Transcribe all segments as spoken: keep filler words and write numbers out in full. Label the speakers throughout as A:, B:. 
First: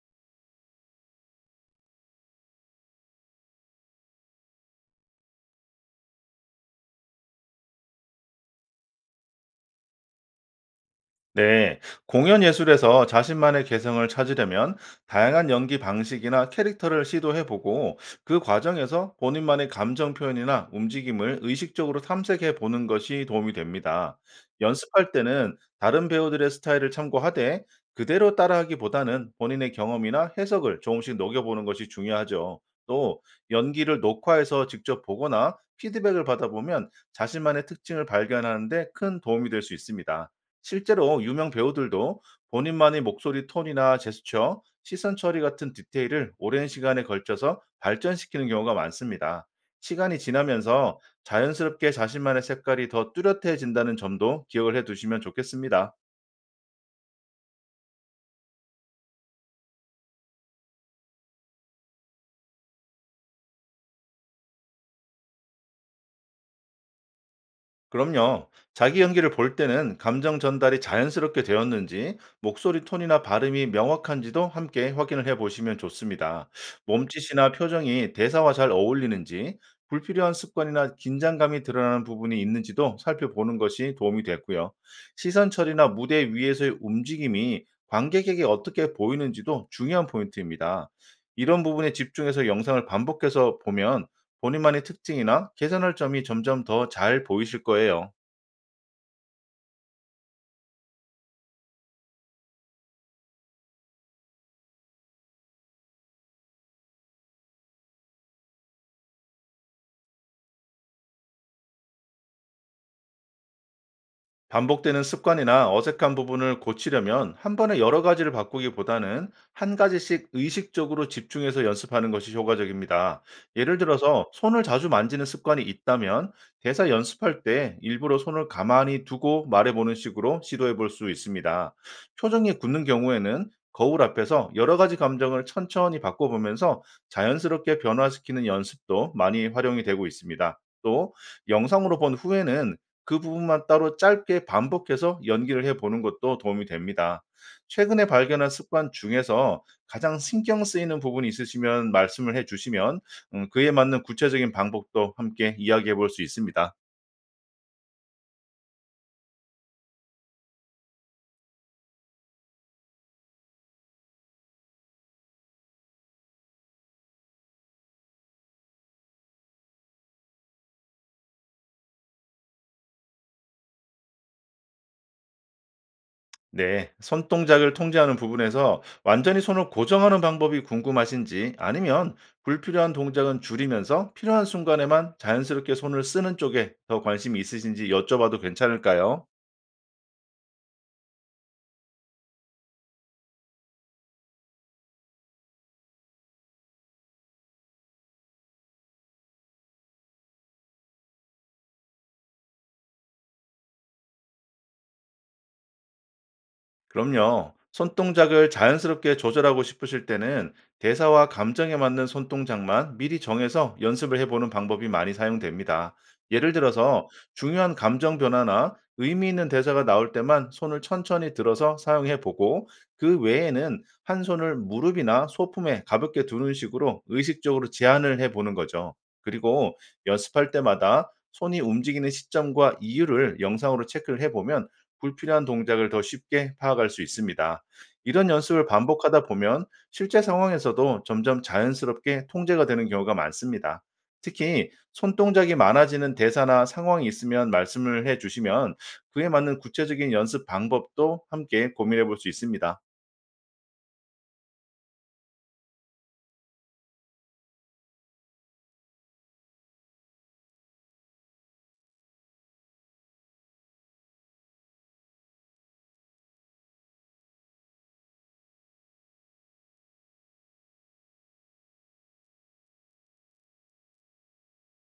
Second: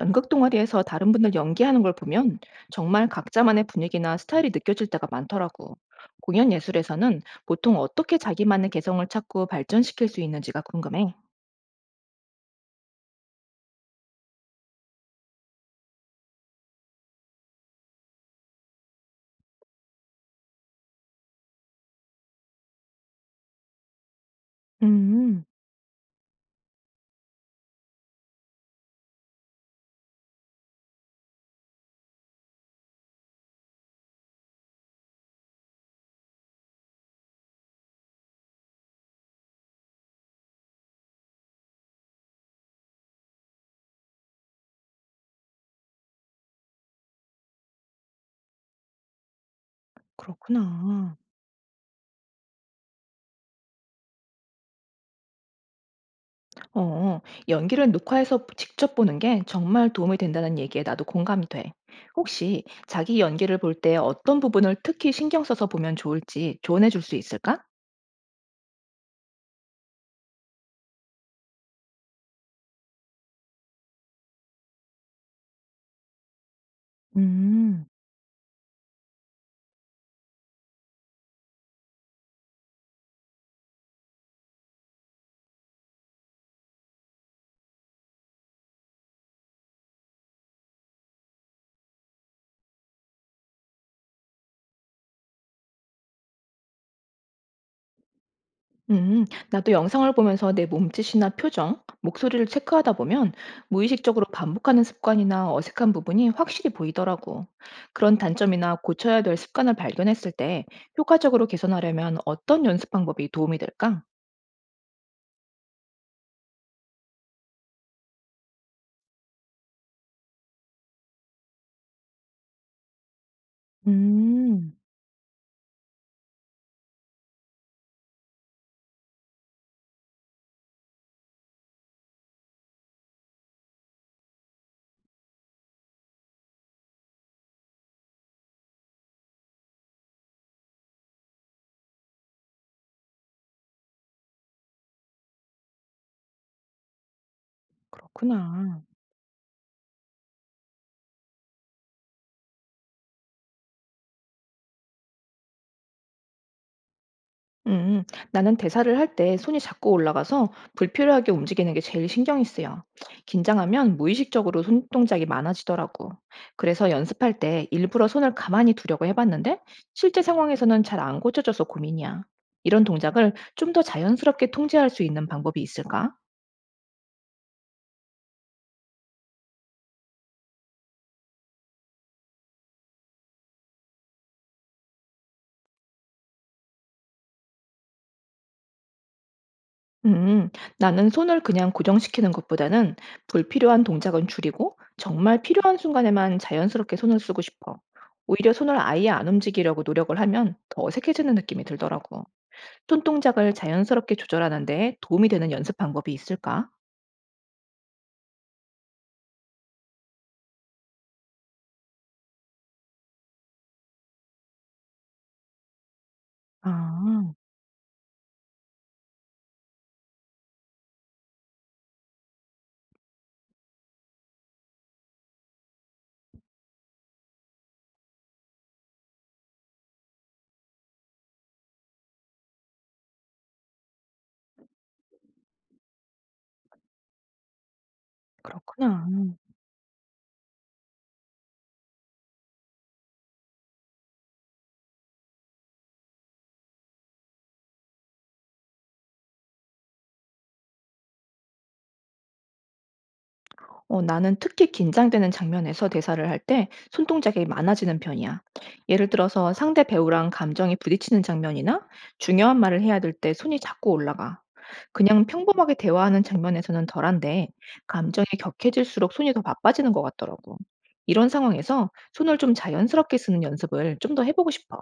A: 연극 동아리에서 다른 분들 연기하는 걸 보면 정말 각자만의 분위기나 스타일이 느껴질 때가 많더라고. 공연 예술에서는 보통 어떻게 자기만의 개성을 찾고 발전시킬 수 있는지가 궁금해.
B: 네, 공연 예술에서 자신만의 개성을 찾으려면 다양한 연기 방식이나 캐릭터를 시도해보고, 그 과정에서 본인만의 감정 표현이나 움직임을 의식적으로 탐색해보는 것이 도움이 됩니다. 연습할
A: 음,
B: 때는 다른 배우들의 스타일을 참고하되, 그대로 따라하기보다는 본인의 경험이나 해석을 조금씩 녹여보는 것이 중요하죠. 또 연기를 녹화해서 직접 보거나 피드백을 받아보면 자신만의 특징을 발견하는데 큰 도움이 될 수 있습니다. 실제로 유명 배우들도 본인만의 목소리 톤이나 제스처, 시선 처리 같은 디테일을 오랜 시간에 걸쳐서 발전시키는 경우가 많습니다. 시간이 지나면서
A: 그렇구나.
B: 자연스럽게 자신만의 색깔이 더 뚜렷해진다는 점도 기억을 해 두시면 좋겠습니다.
A: 어, 연기를 녹화해서 직접 보는 게 정말 도움이 된다는 얘기에 나도 공감이 돼. 혹시 자기 연기를 볼 때 어떤 부분을 특히 신경 써서 보면 좋을지 조언해 줄 수 있을까?
B: 그럼요. 자기 연기를 볼 때는 감정 전달이 자연스럽게 되었는지, 목소리 톤이나 발음이 명확한지도 함께 확인을 해 보시면 좋습니다. 몸짓이나
A: 음.
B: 표정이 대사와 잘 어울리는지, 불필요한 습관이나 긴장감이 드러나는 부분이 있는지도 살펴보는 것이 도움이 됐고요. 시선 처리나 무대 위에서의 움직임이 관객에게 어떻게 보이는지도 중요한 포인트입니다. 이런 부분에 집중해서 영상을 반복해서 보면 본인만의 특징이나 개선할 점이 점점 더 잘 보이실 거예요.
A: 음, 나도 영상을 보면서 내 몸짓이나 표정, 목소리를 체크하다 보면 무의식적으로 반복하는 습관이나 어색한 부분이 확실히 보이더라고. 그런 단점이나 고쳐야 될 습관을 발견했을 때 효과적으로 개선하려면 어떤 연습 방법이 도움이 될까?
B: 반복되는 습관이나 어색한 부분을 고치려면, 한 번에 여러 가지를 바꾸기보다는 한 가지씩 의식적으로 집중해서 연습하는 것이 효과적입니다. 예를 들어서 손을
A: 음,
B: 자주 만지는 습관이 있다면, 대사 연습할 때 일부러 손을 가만히 두고 말해보는 식으로 시도해 볼 수 있습니다. 표정이 굳는 경우에는 거울 앞에서 여러 가지 감정을 천천히 바꿔보면서 자연스럽게 변화시키는 연습도 많이 활용이 되고 있습니다. 또 영상으로 본 후에는 그 부분만 따로 짧게 반복해서 연기를 해 보는 것도 도움이 됩니다. 최근에 발견한
A: 그렇구나.
B: 습관 중에서 가장 신경 쓰이는 부분이 있으시면 말씀을 해 주시면, 음 그에 맞는 구체적인 방법도 함께 이야기해 볼 수 있습니다.
A: 음, 나는 대사를 할 때 손이 자꾸 올라가서 불필요하게 움직이는 게 제일 신경이 쓰여. 긴장하면 무의식적으로 손 동작이 많아지더라고. 그래서 연습할 때 일부러 손을 가만히 두려고 해봤는데 실제 상황에서는 잘 안 고쳐져서 고민이야. 이런 동작을 좀 더 자연스럽게 통제할 수 있는 방법이 있을까?
B: 네. 손동작을 통제하는 부분에서 완전히 손을 고정하는 방법이 궁금하신지, 아니면 불필요한 동작은 줄이면서 필요한 순간에만 자연스럽게 손을 쓰는 쪽에 더 관심이 있으신지 여쭤봐도 괜찮을까요?
A: 음, 나는 손을 그냥 고정시키는 것보다는 불필요한 동작은 줄이고 정말 필요한 순간에만 자연스럽게 손을 쓰고 싶어. 오히려 손을 아예 안 움직이려고 노력을 하면 더 어색해지는 느낌이 들더라고. 손 동작을 자연스럽게 조절하는 데 도움이 되는 연습 방법이 있을까?
B: 그럼요. 손동작을 자연스럽게 조절하고 싶으실 때는, 대사와 감정에 맞는 손동작만 미리 정해서 연습을 해보는 방법이 많이 사용됩니다. 예를 들어서
A: 아,
B: 중요한 감정 변화나 의미 있는 대사가 나올 때만 손을 천천히 들어서 사용해 보고, 그 외에는 한 손을 무릎이나 소품에 가볍게 두는 식으로 의식적으로 제한을 해 보는 거죠. 그리고 연습할 때마다 손이 움직이는 시점과 이유를 영상으로 체크를 해보면, 불필요한 동작을 더 쉽게 파악할 수 있습니다. 이런 연습을
A: 그렇구나.
B: 반복하다 보면 실제 상황에서도 점점 자연스럽게 통제가 되는 경우가 많습니다. 특히 손동작이 많아지는 대사나 상황이 있으면 말씀을 해 주시면, 그에 맞는 구체적인 연습 방법도 함께 고민해 볼 수 있습니다.
A: 어, 나는 특히 긴장되는 장면에서 대사를 할 때 손동작이 많아지는 편이야. 예를 들어서 상대 배우랑 감정이 부딪히는 장면이나 중요한 말을 해야 될 때 손이 자꾸 올라가. 그냥 평범하게 대화하는 장면에서는 덜한데 감정이 격해질수록 손이 더 바빠지는 것 같더라고. 이런 상황에서 손을 좀 자연스럽게 쓰는 연습을 좀 더 해보고 싶어.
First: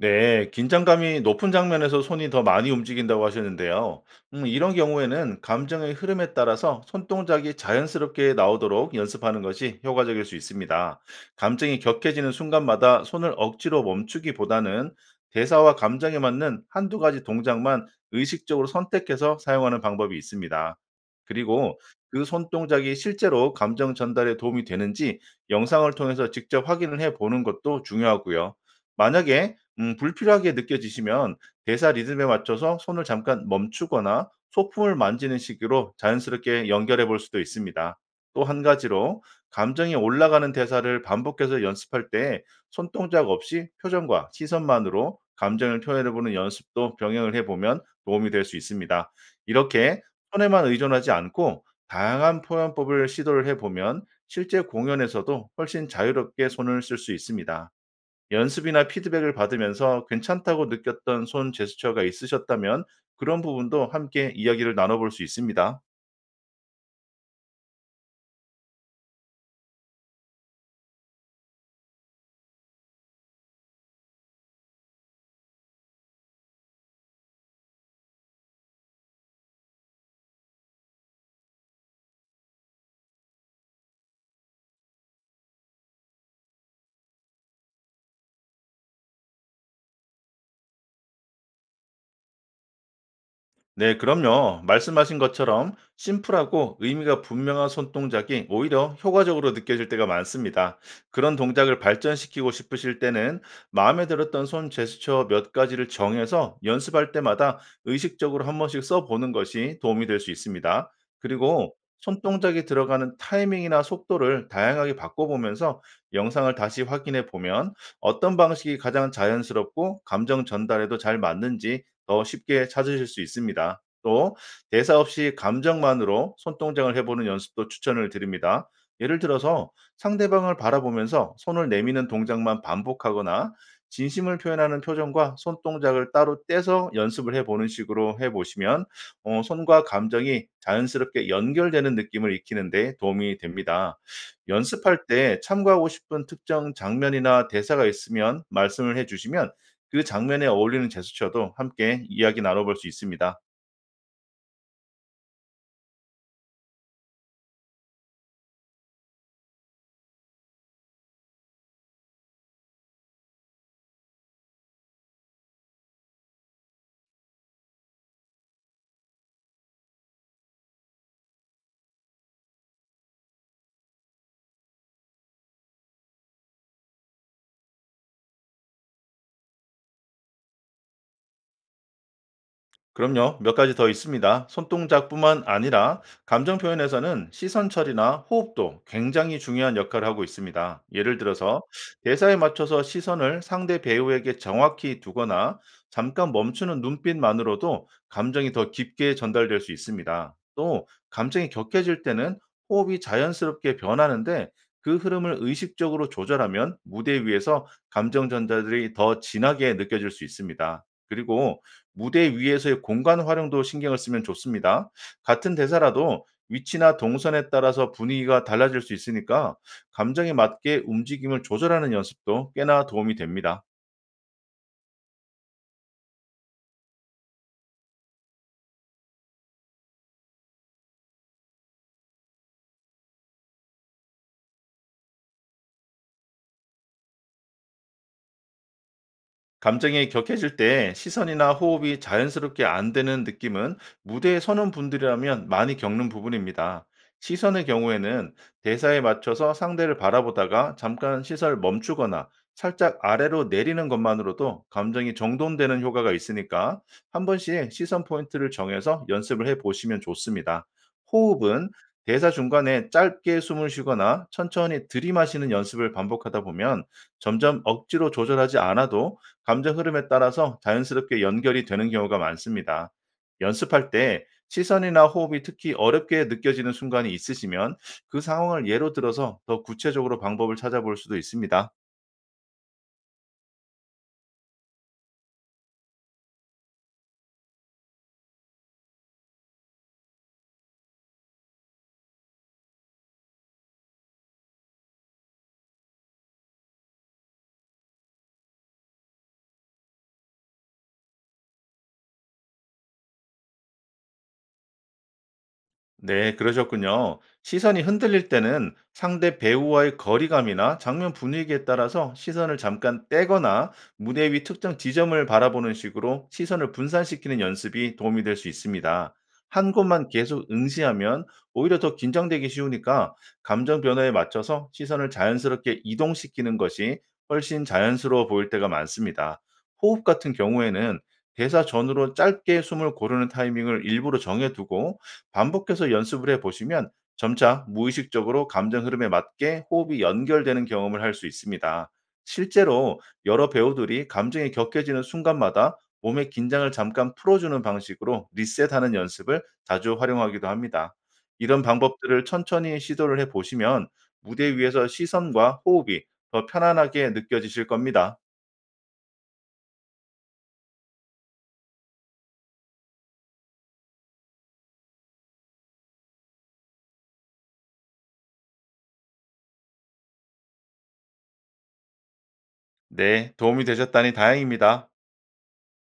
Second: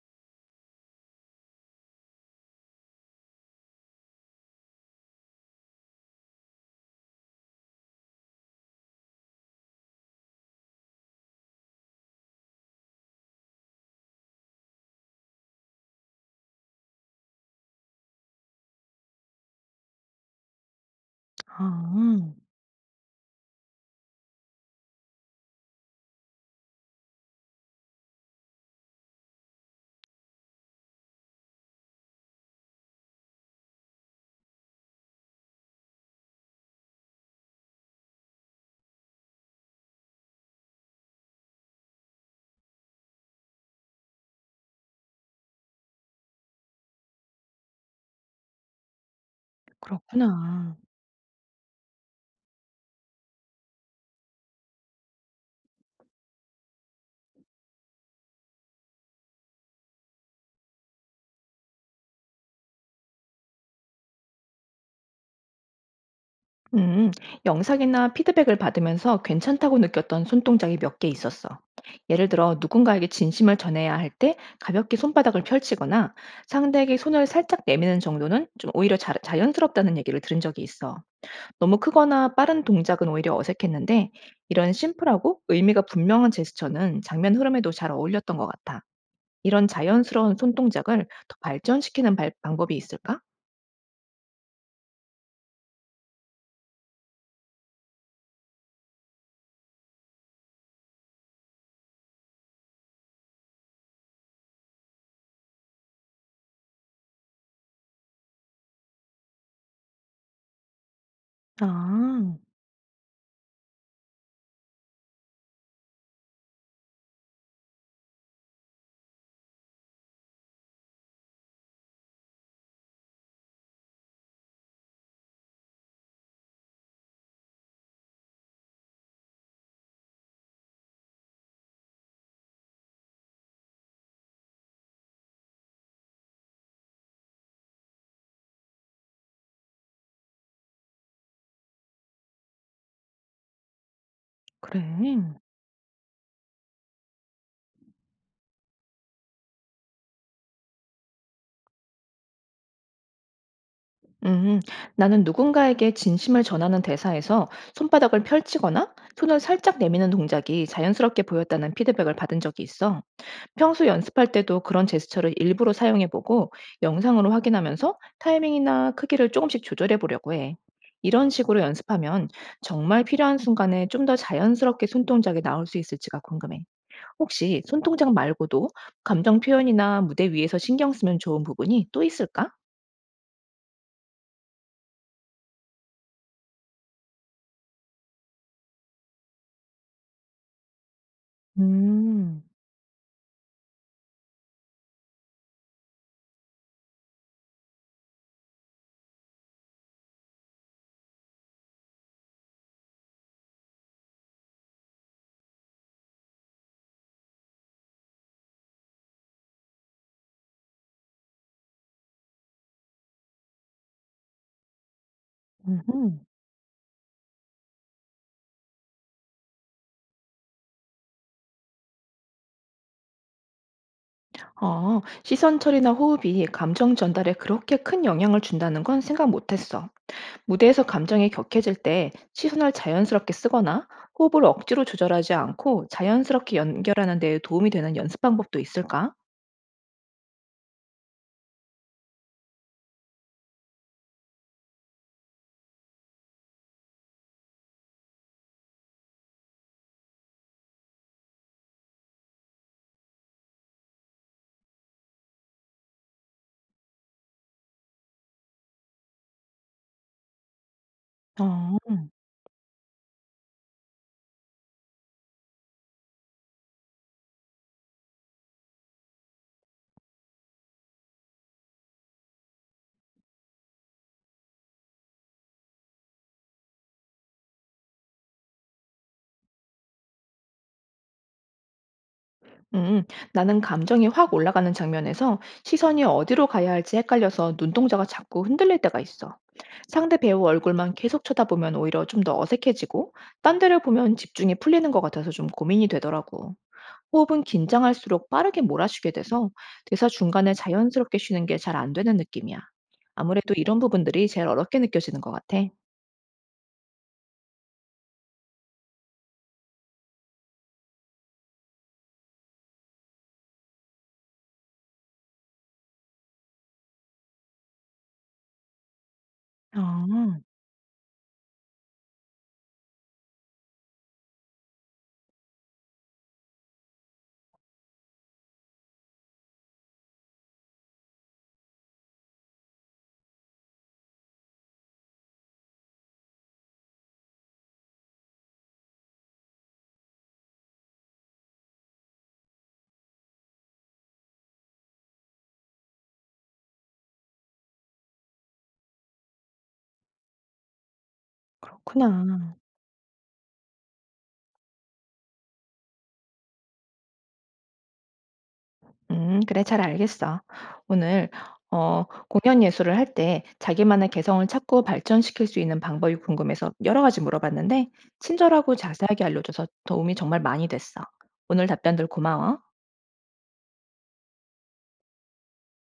B: 네, 긴장감이 높은 장면에서 손이 더 많이 움직인다고 하셨는데요. 음, 이런 경우에는 감정의 흐름에 따라서 손동작이 자연스럽게 나오도록 연습하는 것이 효과적일 수 있습니다. 감정이 격해지는 순간마다 손을 억지로 멈추기보다는, 대사와 감정에 맞는 한두 가지 동작만 의식적으로 선택해서 사용하는 방법이 있습니다. 그리고 그
A: 아,
B: 손동작이 실제로 감정 전달에 도움이 되는지 영상을 통해서 직접 확인을 해 보는 것도 중요하고요. 만약에 음 불필요하게 느껴지시면, 대사 리듬에 맞춰서 손을 잠깐 멈추거나 소품을 만지는 식으로 자연스럽게 연결해 볼 수도 있습니다. 또 한 가지로, 감정이 올라가는 대사를 반복해서 연습할 때 손동작 없이 표정과 시선만으로 감정을 표현해 보는 연습도 병행을 해 보면 도움이 될 수 있습니다. 이렇게 손에만
A: 그렇구나.
B: 의존하지 않고 다양한 표현법을 시도를 해 보면, 실제 공연에서도 훨씬 자유롭게 손을 쓸 수 있습니다. 연습이나 피드백을 받으면서 괜찮다고 느꼈던 손 제스처가 있으셨다면, 그런 부분도 함께 이야기를 나눠 볼 수 있습니다.
A: 음, 영상이나 피드백을 받으면서 괜찮다고 느꼈던 손동작이 몇 개 있었어. 예를 들어, 누군가에게 진심을 전해야 할 때 가볍게 손바닥을 펼치거나 상대에게 손을 살짝 내미는 정도는 좀 오히려 자, 자연스럽다는 얘기를 들은 적이 있어. 너무 크거나 빠른 동작은 오히려 어색했는데 이런 심플하고 의미가 분명한 제스처는 장면 흐름에도 잘 어울렸던 것 같아. 이런 자연스러운 손 동작을 더 발전시키는 발 방법이 있을까?
B: 네, 그럼요. 말씀하신 것처럼 심플하고 의미가 분명한 손동작이 오히려 효과적으로 느껴질 때가 많습니다. 그런 동작을 발전시키고 싶으실 때는, 마음에 들었던 손 제스처 몇 가지를 정해서 연습할 때마다 의식적으로 한 번씩 써보는 것이 도움이 될 수 있습니다. 그리고
A: 아,
B: 손동작이 들어가는 타이밍이나 속도를 다양하게 바꿔보면서 영상을 다시 확인해 보면, 어떤 방식이 가장 자연스럽고 감정 전달에도 잘 맞는지 더 쉽게 찾으실 수 있습니다. 또 대사 없이 감정만으로 손동작을 해보는 연습도 추천을 드립니다. 예를 들어서 상대방을 바라보면서 손을 내미는 동작만 반복하거나, 진심을 표현하는 표정과 손동작을 따로 떼서 연습을 해보는 식으로 해보시면, 어, 손과 감정이 자연스럽게 연결되는 느낌을 익히는데 도움이 됩니다.
A: 그래.
B: 연습할 때 참고하고 싶은 특정 장면이나 대사가 있으면 말씀을 해주시면, 그 장면에 어울리는 제스처도 함께 이야기 나눠 볼 수 있습니다.
A: 음, 나는 누군가에게 진심을 전하는 대사에서 손바닥을 펼치거나 손을 살짝 내미는 동작이 자연스럽게 보였다는 피드백을 받은 적이 있어. 평소 연습할 때도 그런 제스처를 일부러 사용해 보고 영상으로 확인하면서 타이밍이나 크기를 조금씩 조절해 보려고 해. 이런 식으로 연습하면 정말 필요한 순간에 좀 더 자연스럽게 손동작이 나올 수 있을지가 궁금해. 혹시 손동작 말고도 감정 표현이나 무대 위에서 신경 쓰면 좋은 부분이 또 있을까?
B: 그럼요. 몇 가지 더 있습니다. 손동작뿐만 아니라 감정 표현에서는 시선 처리나 호흡도 굉장히 중요한 역할을 하고 있습니다. 예를 들어서 대사에
A: 음,
B: 맞춰서 시선을 상대 배우에게 정확히 두거나 잠깐 멈추는 눈빛만으로도 감정이 더 깊게 전달될 수 있습니다. 또 감정이 격해질 때는 호흡이 자연스럽게 변하는데, 그 흐름을 의식적으로 조절하면 무대 위에서 감정 전달들이 더 진하게 느껴질 수 있습니다. 그리고 무대 위에서의 공간 활용도 신경을 쓰면 좋습니다. 같은
A: 음흠.
B: 대사라도 위치나 동선에 따라서 분위기가 달라질 수 있으니까, 감정에 맞게 움직임을 조절하는 연습도 꽤나 도움이 됩니다.
A: 아, 시선 처리나 호흡이 감정 전달에 그렇게 큰 영향을 준다는 건 생각 못했어. 무대에서 감정이 격해질 때 시선을 자연스럽게 쓰거나 호흡을 억지로 조절하지 않고 자연스럽게 연결하는 데 도움이 되는 연습 방법도 있을까?
B: 감정이 격해질 때 시선이나 호흡이 자연스럽게 안 되는 느낌은, 무대에 서는 분들이라면 많이 겪는 부분입니다. 시선의 경우에는 대사에 맞춰서 상대를 바라보다가 잠깐 시선을 멈추거나 살짝 아래로 내리는 것만으로도 감정이 정돈되는 효과가 있으니까, 한 번씩 시선 포인트를 정해서 연습을 해 보시면 좋습니다. 호흡은
A: 어.
B: 대사 중간에 짧게 숨을 쉬거나 천천히 들이마시는 연습을 반복하다 보면, 점점 억지로 조절하지 않아도 감정 흐름에 따라서 자연스럽게 연결이 되는 경우가 많습니다. 연습할 때 시선이나 호흡이 특히 어렵게 느껴지는 순간이 있으시면, 그 상황을 예로 들어서 더 구체적으로 방법을 찾아볼 수도 있습니다.
A: 음, 나는 감정이 확 올라가는 장면에서 시선이 어디로 가야 할지 헷갈려서 눈동자가 자꾸 흔들릴 때가 있어. 상대 배우 얼굴만 계속 쳐다보면 오히려 좀 더 어색해지고, 딴 데를 보면 집중이 풀리는 것 같아서 좀 고민이 되더라고. 호흡은 긴장할수록 빠르게 몰아쉬게 돼서 대사 중간에 자연스럽게 쉬는 게 잘 안 되는 느낌이야. 아무래도 이런 부분들이 제일 어렵게 느껴지는 것 같아.
B: 네, 그러셨군요. 시선이 흔들릴 때는 상대 배우와의 거리감이나 장면 분위기에 따라서 시선을 잠깐 떼거나 무대 위 특정 지점을 바라보는 식으로 시선을 분산시키는 연습이 도움이 될 수 있습니다. 한 곳만
A: 아,
B: 계속 응시하면 오히려 더 긴장되기 쉬우니까, 감정 변화에 맞춰서 시선을 자연스럽게 이동시키는 것이 훨씬 자연스러워 보일 때가 많습니다. 호흡 같은 경우에는 대사 전후로 짧게 숨을 고르는 타이밍을 일부러 정해두고 반복해서 연습을 해 보시면, 점차 무의식적으로 감정 흐름에 맞게 호흡이 연결되는 경험을 할 수 있습니다. 실제로 여러 배우들이 감정이 격해지는 순간마다 몸의 긴장을 잠깐 풀어주는 방식으로 리셋하는 연습을 자주 활용하기도 합니다. 이런 방법들을
A: 그렇구나.
B: 천천히 시도를 해 보시면 무대 위에서 시선과 호흡이 더 편안하게 느껴지실 겁니다.
A: 음, 그래, 잘 알겠어. 오늘 어, 공연 예술을 할 때 자기만의 개성을 찾고 발전시킬 수 있는 방법이 궁금해서 여러 가지 물어봤는데, 친절하고 자세하게 알려줘서 도움이 정말 많이 됐어. 오늘 답변들 고마워.
B: 네, 도움이 되셨다니 다행입니다.